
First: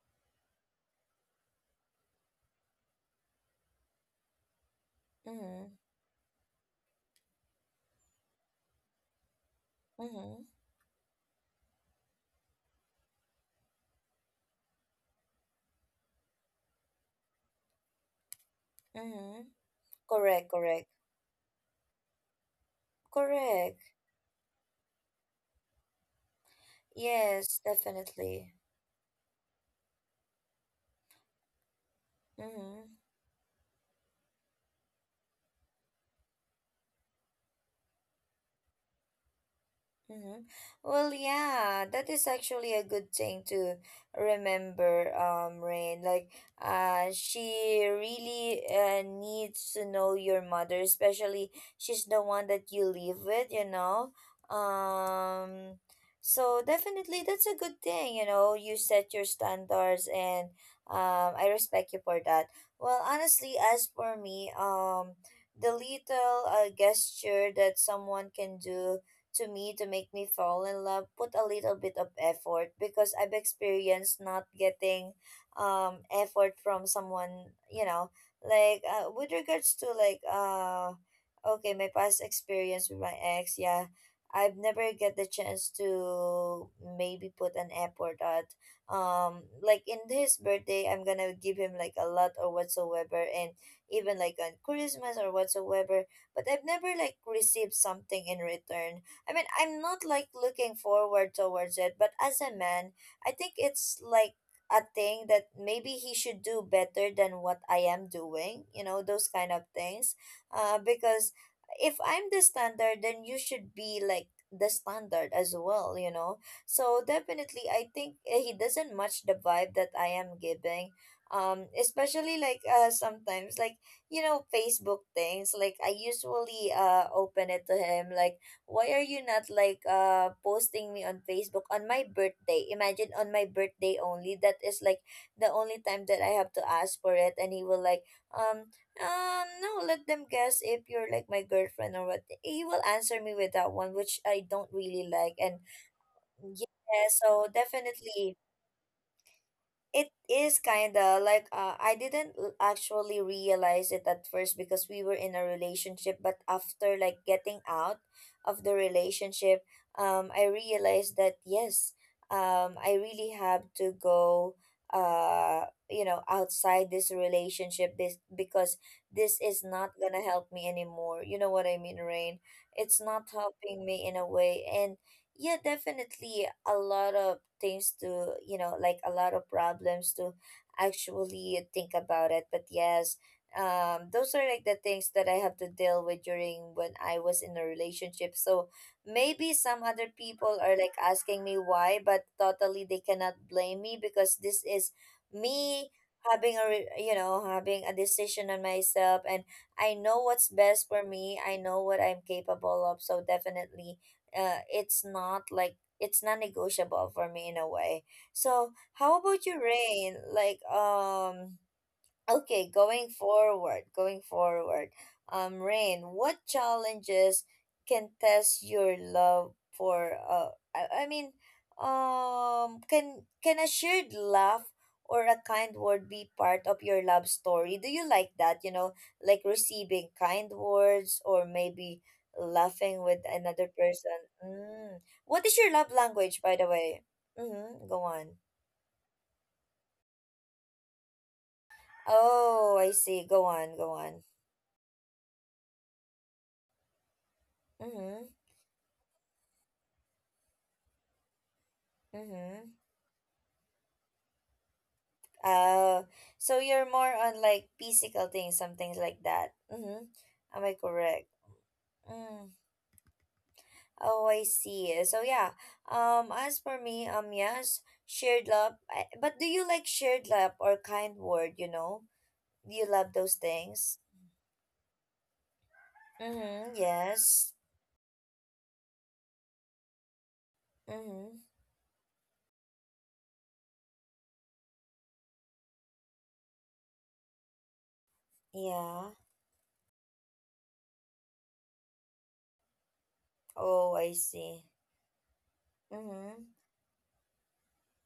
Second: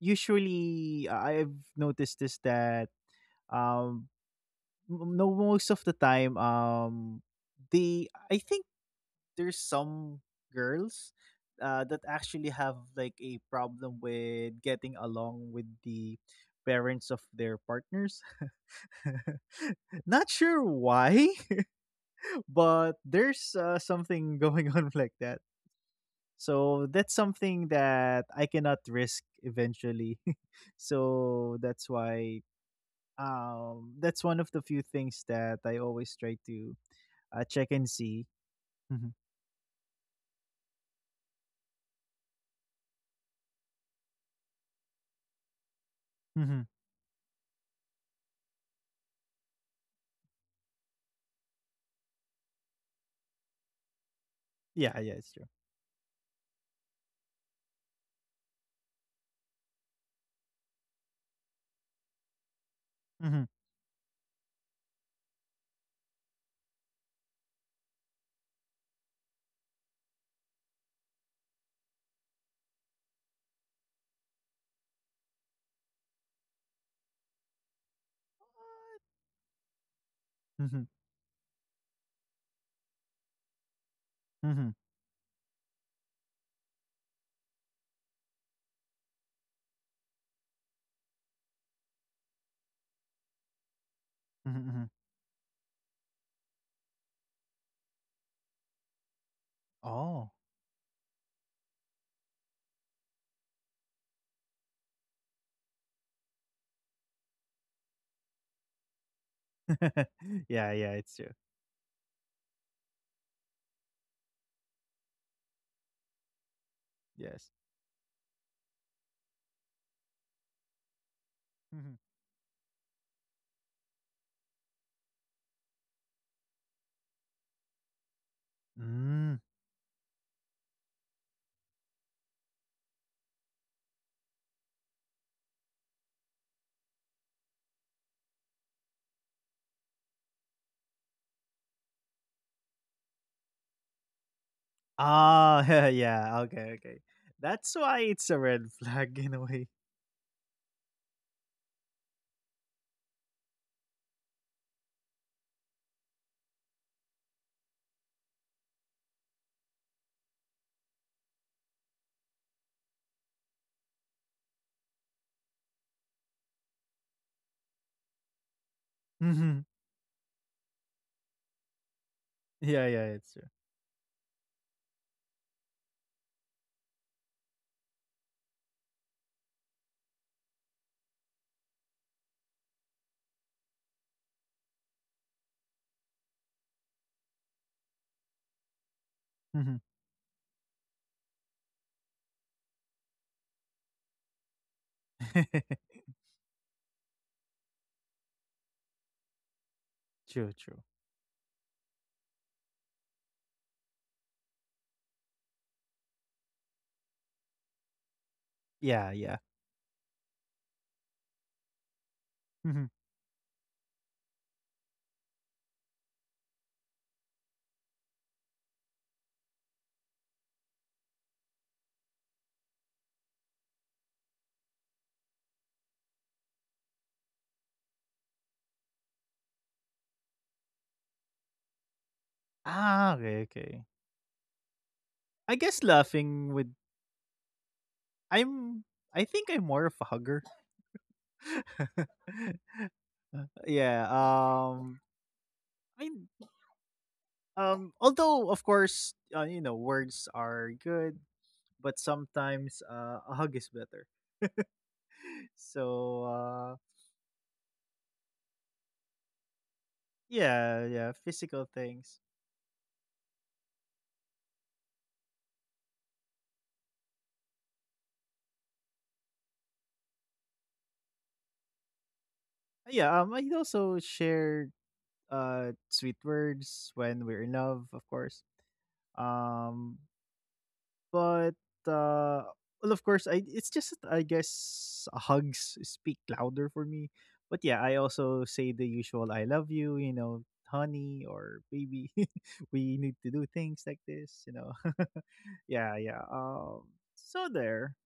Speaker 2: usually I've noticed this, that um m- no most
Speaker 1: Mm-hmm.
Speaker 2: of the time they, I think, there's some
Speaker 1: Mm-hmm.
Speaker 2: girls that actually have like a problem with getting along with the parents of their partners.
Speaker 1: Mm-hmm.
Speaker 2: Not
Speaker 1: Correct,
Speaker 2: sure
Speaker 1: correct,
Speaker 2: why. But there's
Speaker 1: correct.
Speaker 2: something going on like that, so that's
Speaker 1: Yes,
Speaker 2: something that I
Speaker 1: definitely.
Speaker 2: cannot risk eventually. So that's why
Speaker 1: Mm-hmm.
Speaker 2: that's one of the few things that I always try to check and see. Hmm.
Speaker 1: Mm-hmm. Well, yeah, that is actually a good thing to remember, Rain. Like
Speaker 2: Hmm.
Speaker 1: she really needs to know your mother, especially she's the one that you live with, you know.
Speaker 2: Yeah, yeah, it's true.
Speaker 1: Um, so definitely, that's a good thing, you know. You set your standards, and I respect you for that. Well,
Speaker 2: Hmm.
Speaker 1: honestly, as for me, the little gesture that someone can do to me to make me fall in love, put a little bit of effort, because I've experienced not getting effort from someone, you know, like with regards to like
Speaker 2: Hmm.
Speaker 1: okay, my past experience with my ex, yeah. I've
Speaker 2: Hmm.
Speaker 1: never get the chance to maybe put an effort at like in his birthday, I'm gonna give him like a lot or whatsoever, and even like on
Speaker 2: Hmm. Hmm.
Speaker 1: Christmas or whatsoever, but I've never like received something in return. I mean, I'm not
Speaker 2: Oh,
Speaker 1: like looking forward towards it, but as a man, I think it's like a thing that maybe he should do better than what I am doing, you know, those kind of things.
Speaker 2: yeah, yeah, it's true.
Speaker 1: Because if I'm the standard, then you should be like the standard as well, you know. So
Speaker 2: Yes.
Speaker 1: definitely, I think he doesn't match the vibe that I am giving.
Speaker 2: Hmm.
Speaker 1: Especially like sometimes, like you know, Facebook things, like I usually open it to him like, why are you
Speaker 2: Mm.
Speaker 1: not like posting me on Facebook on my birthday? Imagine on my birthday only. That is like the only time that I have to ask for it, and he will like um no, let them guess if you're like my girlfriend or what. He will answer me with that one, which I don't really like. And
Speaker 2: Ah, yeah. Okay, okay.
Speaker 1: yeah, so
Speaker 2: That's why it's a
Speaker 1: definitely,
Speaker 2: red flag in a way.
Speaker 1: it is kinda like I didn't actually realize it at first because we were in a relationship, but after like getting out of the relationship, I realized that yes, I really have to go, you know, outside this relationship, this because this
Speaker 2: Hmm.
Speaker 1: is not gonna help me anymore. You know what I mean, Rain?
Speaker 2: Yeah,
Speaker 1: It's
Speaker 2: yeah, it's
Speaker 1: not
Speaker 2: true.
Speaker 1: helping me in a way, and yeah, definitely a lot of things to, you know, like a lot of problems to actually think about it. But yes, those are like the things that I have to deal with during when I was in a relationship. So maybe
Speaker 2: Hmm.
Speaker 1: some other people are like asking me why, but totally they cannot blame me because this is me having a, having a decision on myself, and I know what's
Speaker 2: True, true.
Speaker 1: best for me. I know what I'm capable of. So definitely it's not like it's non-negotiable for me in a way. So
Speaker 2: Yeah,
Speaker 1: how
Speaker 2: yeah.
Speaker 1: about you, Rain? Like, okay,
Speaker 2: Hmm.
Speaker 1: going forward. Rain, what challenges can test your love for uh, I mean, can a shared laugh or a kind word be part of your love story? Do you like that, you know, like receiving kind words or maybe laughing
Speaker 2: Ah,
Speaker 1: with
Speaker 2: okay,
Speaker 1: another
Speaker 2: okay.
Speaker 1: person? Mm. What
Speaker 2: I
Speaker 1: is your
Speaker 2: guess
Speaker 1: love language,
Speaker 2: laughing
Speaker 1: by the
Speaker 2: with.
Speaker 1: way? Mm-hmm. Go on.
Speaker 2: I'm I think I'm more of a hugger.
Speaker 1: Oh, I see. Go on, go
Speaker 2: Yeah.
Speaker 1: on.
Speaker 2: I mean.
Speaker 1: Mm-hmm.
Speaker 2: Although of course, you know, words are good, but
Speaker 1: Mm-hmm.
Speaker 2: sometimes a hug is better.
Speaker 1: Uh,
Speaker 2: So
Speaker 1: so you're more on like physical things, some things like that. Mm-hmm. Am I
Speaker 2: yeah, yeah,
Speaker 1: correct?
Speaker 2: physical things.
Speaker 1: Mm. Oh, I see. So yeah. As for me, yes, shared love. But do you like shared love or kind word? You know, you love
Speaker 2: Yeah,
Speaker 1: those
Speaker 2: I also
Speaker 1: things.
Speaker 2: share sweet
Speaker 1: Mm-hmm.
Speaker 2: words when we're in
Speaker 1: Yes.
Speaker 2: love, of course. Um,
Speaker 1: Mm-hmm.
Speaker 2: But, uh, well, of course, I it's just that I guess hugs speak louder for me. But yeah, I also say the
Speaker 1: Yeah.
Speaker 2: usual "I love you," you know, "honey" or "baby." We need to do things
Speaker 1: Oh,
Speaker 2: like
Speaker 1: I
Speaker 2: this, you
Speaker 1: see.
Speaker 2: know. Yeah, yeah.
Speaker 1: Mm-hmm.
Speaker 2: So there.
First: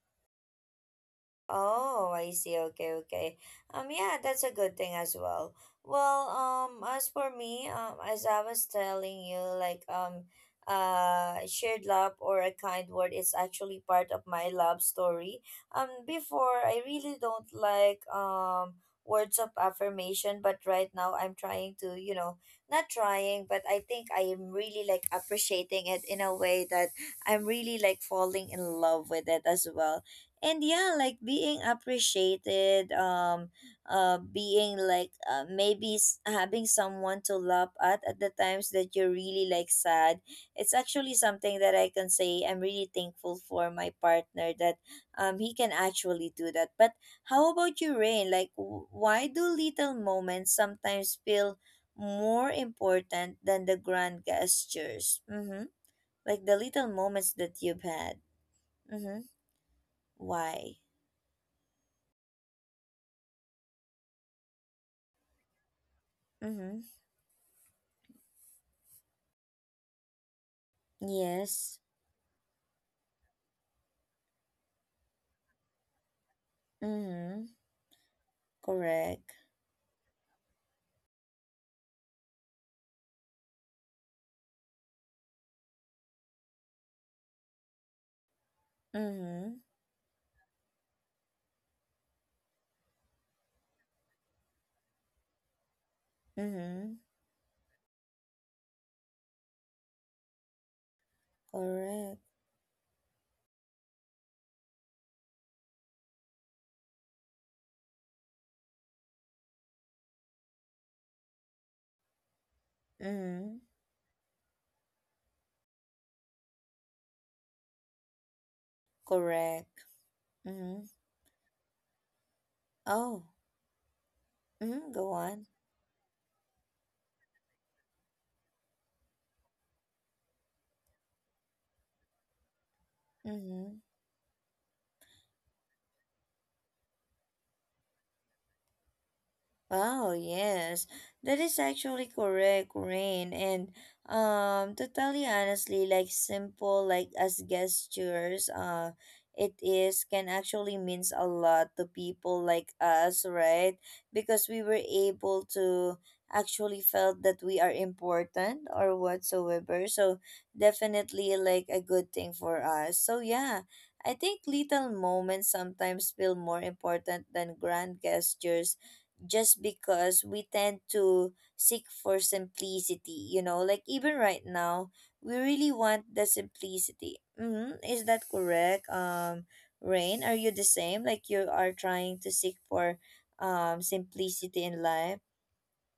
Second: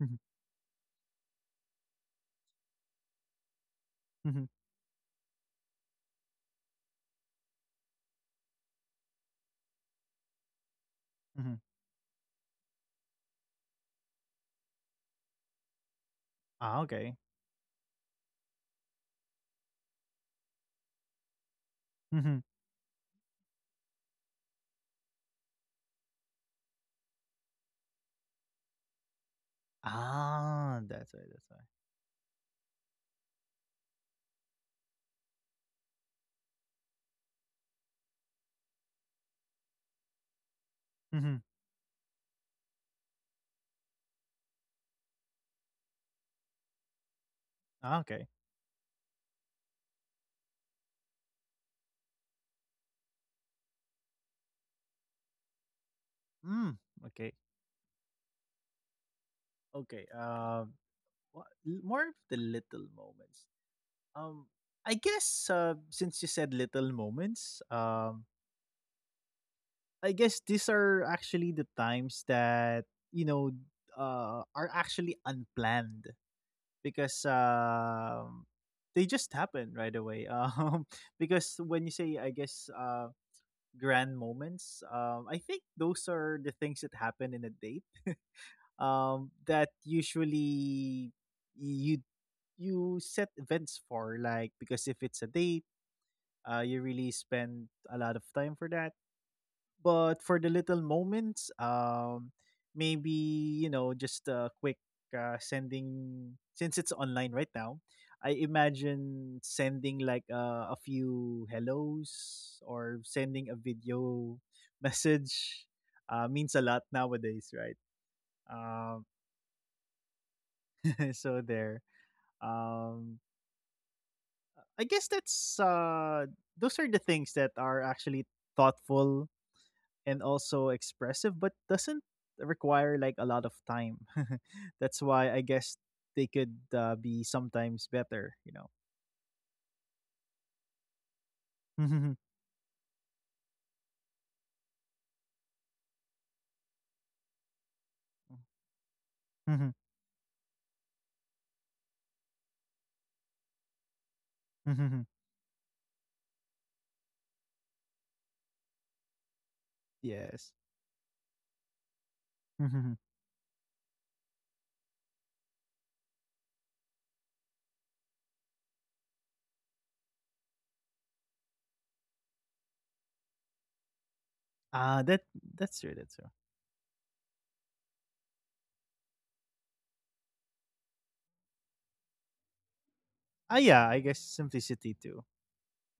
Speaker 1: Oh, I see. Okay, okay. Yeah,
Speaker 2: Mhm,
Speaker 1: that's
Speaker 2: mhm,
Speaker 1: a good thing as well. Well, as for me, as I was telling you, like,
Speaker 2: mhm.
Speaker 1: shared love or a kind word is actually part of my love story. Before,
Speaker 2: Ah,
Speaker 1: I
Speaker 2: okay.
Speaker 1: really don't like words of affirmation, but right now I'm trying to, you know,
Speaker 2: Mhm.
Speaker 1: not trying, but I think I am really like appreciating it in a way that I'm really like falling in love with it as well. And
Speaker 2: Ah,
Speaker 1: yeah,
Speaker 2: that's why.
Speaker 1: like
Speaker 2: That's why.
Speaker 1: being appreciated, being like maybe having someone to laugh at the times that you're really like sad, it's actually
Speaker 2: Mhm.
Speaker 1: something that I can say I'm really thankful for my partner, that he can actually do that. But how about
Speaker 2: Ah,
Speaker 1: you,
Speaker 2: okay.
Speaker 1: Rain? Like why do little moments sometimes feel more important than the grand gestures? Mm-hmm. Like the
Speaker 2: Mm,
Speaker 1: little
Speaker 2: okay.
Speaker 1: moments that you've had. Mm-hmm.
Speaker 2: Okay.
Speaker 1: Why?
Speaker 2: What more of the little moments? Um, I guess since you said little
Speaker 1: Mm-hmm.
Speaker 2: moments, I guess these are actually the
Speaker 1: Yes.
Speaker 2: times that you know are actually unplanned because
Speaker 1: Mm-hmm.
Speaker 2: they just
Speaker 1: Correct.
Speaker 2: happen right away. Because when you say, I guess, grand moments, I think those are the things that happen in a date.
Speaker 1: Mm-hmm.
Speaker 2: That usually you you set events for, like, because if it's a date. You
Speaker 1: Mm-hmm.
Speaker 2: really spend a lot of time for that. But for the little moments,
Speaker 1: Correct.
Speaker 2: maybe, you know, just a quick sending, since it's online right now. I imagine sending like a few hellos or sending a
Speaker 1: Mm-hmm.
Speaker 2: video message means a lot nowadays, right? Um,
Speaker 1: Correct. Mm-hmm.
Speaker 2: so there. Um,
Speaker 1: Oh.
Speaker 2: I
Speaker 1: Mm-hmm.
Speaker 2: guess
Speaker 1: Go on.
Speaker 2: that's those are the things that are actually thoughtful and also expressive, but doesn't require like a lot of
Speaker 1: Mm-hmm.
Speaker 2: time. That's why I guess they could be sometimes better, you know.
Speaker 1: Oh yes, that is actually correct, Rain. And to tell you honestly, like simple, like as gestures, it
Speaker 2: Mhm,
Speaker 1: is can actually means a lot to people like us, right? Because we were
Speaker 2: mhm.
Speaker 1: able to actually felt that we are important or whatsoever. So
Speaker 2: Yes.
Speaker 1: definitely like a good thing for
Speaker 2: Mhm.
Speaker 1: us. So yeah, I think little moments sometimes feel more important than grand gestures just because we tend to seek for simplicity, you know, like even right now,
Speaker 2: Ah, that,
Speaker 1: we really
Speaker 2: that's true.
Speaker 1: want
Speaker 2: That's
Speaker 1: the
Speaker 2: true.
Speaker 1: simplicity. Mm-hmm. Is that correct? Rain, are you the same? Like you are trying to seek for
Speaker 2: Ah, yeah. I guess
Speaker 1: simplicity in
Speaker 2: simplicity
Speaker 1: life?
Speaker 2: too.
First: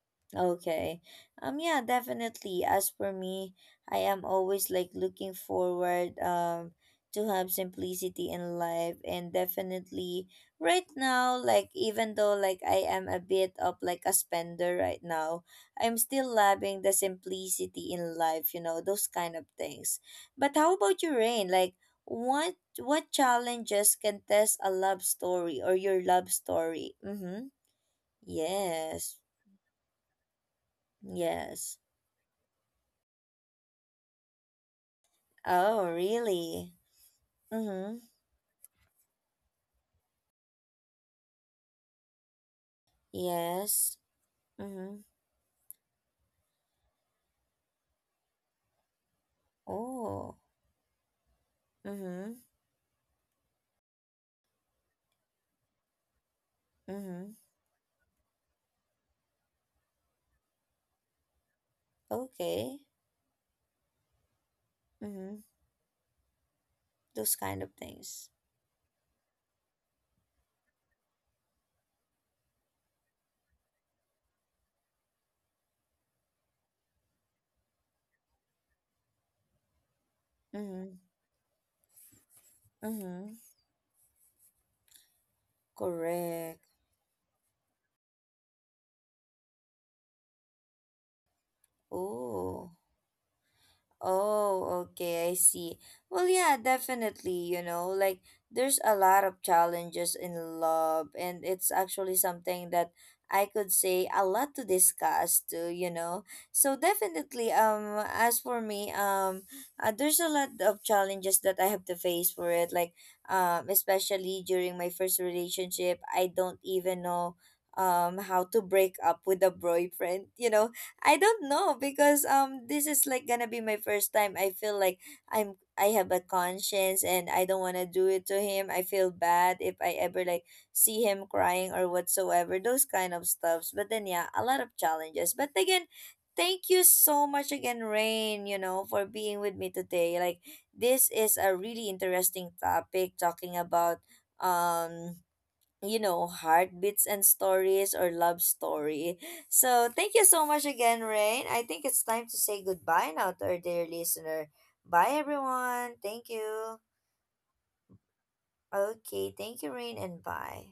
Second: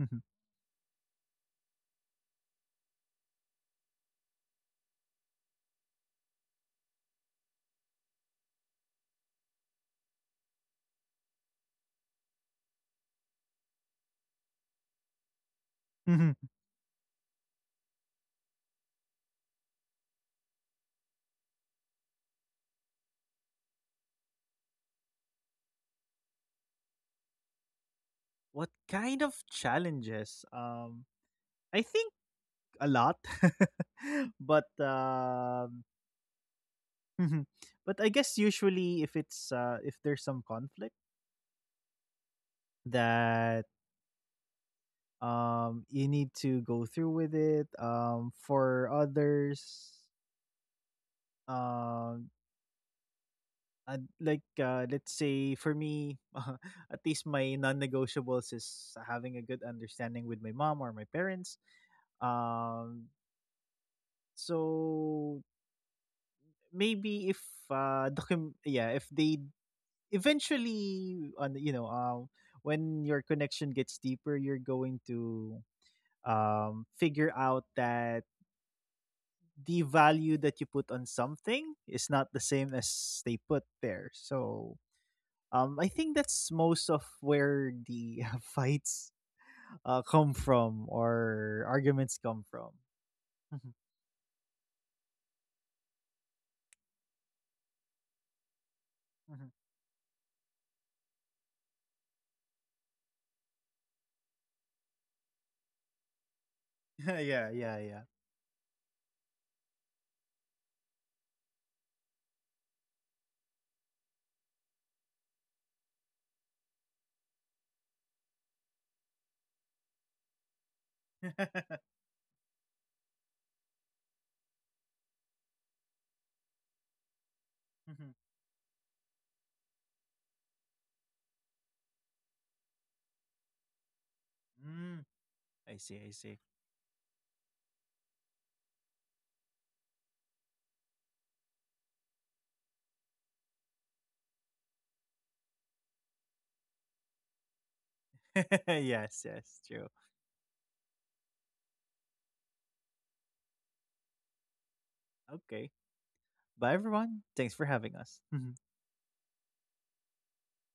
Speaker 2: Mhm,
Speaker 1: Okay. Yeah, definitely. As for me, I am always like looking forward to have simplicity in life, and definitely right now, like even though like I am a bit of like a spender right now, I'm still
Speaker 2: mhm.
Speaker 1: loving the simplicity in life, you know, those kind of things. But how about you, Rain? Like what challenges can test a love story or your love story? Mm-hmm.
Speaker 2: What
Speaker 1: Yes.
Speaker 2: kind of challenges?
Speaker 1: Yes.
Speaker 2: I think a lot, but
Speaker 1: Oh, really?
Speaker 2: mhm. But
Speaker 1: Mm-hmm.
Speaker 2: I guess usually if it's if there's some conflict that
Speaker 1: Yes. Mm-hmm.
Speaker 2: you need to go through with it, for others,
Speaker 1: Oh.
Speaker 2: um
Speaker 1: Mm-hmm.
Speaker 2: I'd like let's say for me, at least,
Speaker 1: Mm-hmm.
Speaker 2: my non-negotiables is having a good understanding with my mom or my parents.
Speaker 1: Okay.
Speaker 2: um
Speaker 1: Mm-hmm.
Speaker 2: so maybe
Speaker 1: Those
Speaker 2: if
Speaker 1: kind of things.
Speaker 2: yeah, if they eventually on, you know, when your connection gets deeper, you're going to figure out that the value that you put
Speaker 1: Mm-hmm.
Speaker 2: on something is not the same as
Speaker 1: Mm-hmm.
Speaker 2: they put there. So I think that's
Speaker 1: Correct.
Speaker 2: most of where the fights come from, or arguments come from.
Speaker 1: Oh.
Speaker 2: Mhm,
Speaker 1: Oh, okay, I see. Well, yeah, definitely, you know, like there's a lot of
Speaker 2: mhm.
Speaker 1: challenges in love, and it's actually something that I could say a lot to discuss too, you know. So
Speaker 2: Yeah,
Speaker 1: definitely,
Speaker 2: yeah, yeah.
Speaker 1: as for me, there's a lot of challenges that I have to face for it, like, especially during my first relationship, I don't even know how to break up with a boyfriend you know, I don't know because this is like gonna be my first time. I feel like I have a conscience and I don't wanna do
Speaker 2: Mhm.
Speaker 1: it to him. I feel bad if I ever like see him crying or whatsoever, those kind of stuffs. But then yeah, a lot of
Speaker 2: Mm,
Speaker 1: challenges. But
Speaker 2: I
Speaker 1: again,
Speaker 2: see, I see.
Speaker 1: thank you so much again, Rain, you know, for being with me today. Like this is a really interesting topic talking about um you know, heartbeats and stories or love story.
Speaker 2: Yes, yes, true.
Speaker 1: So thank you so much again, Rain. I think it's time to say goodbye now to our dear listener. Bye
Speaker 2: Okay.
Speaker 1: everyone. Thank
Speaker 2: Bye,
Speaker 1: you.
Speaker 2: everyone. Thanks for having us.
Speaker 1: Okay, thank you, Rain, and bye.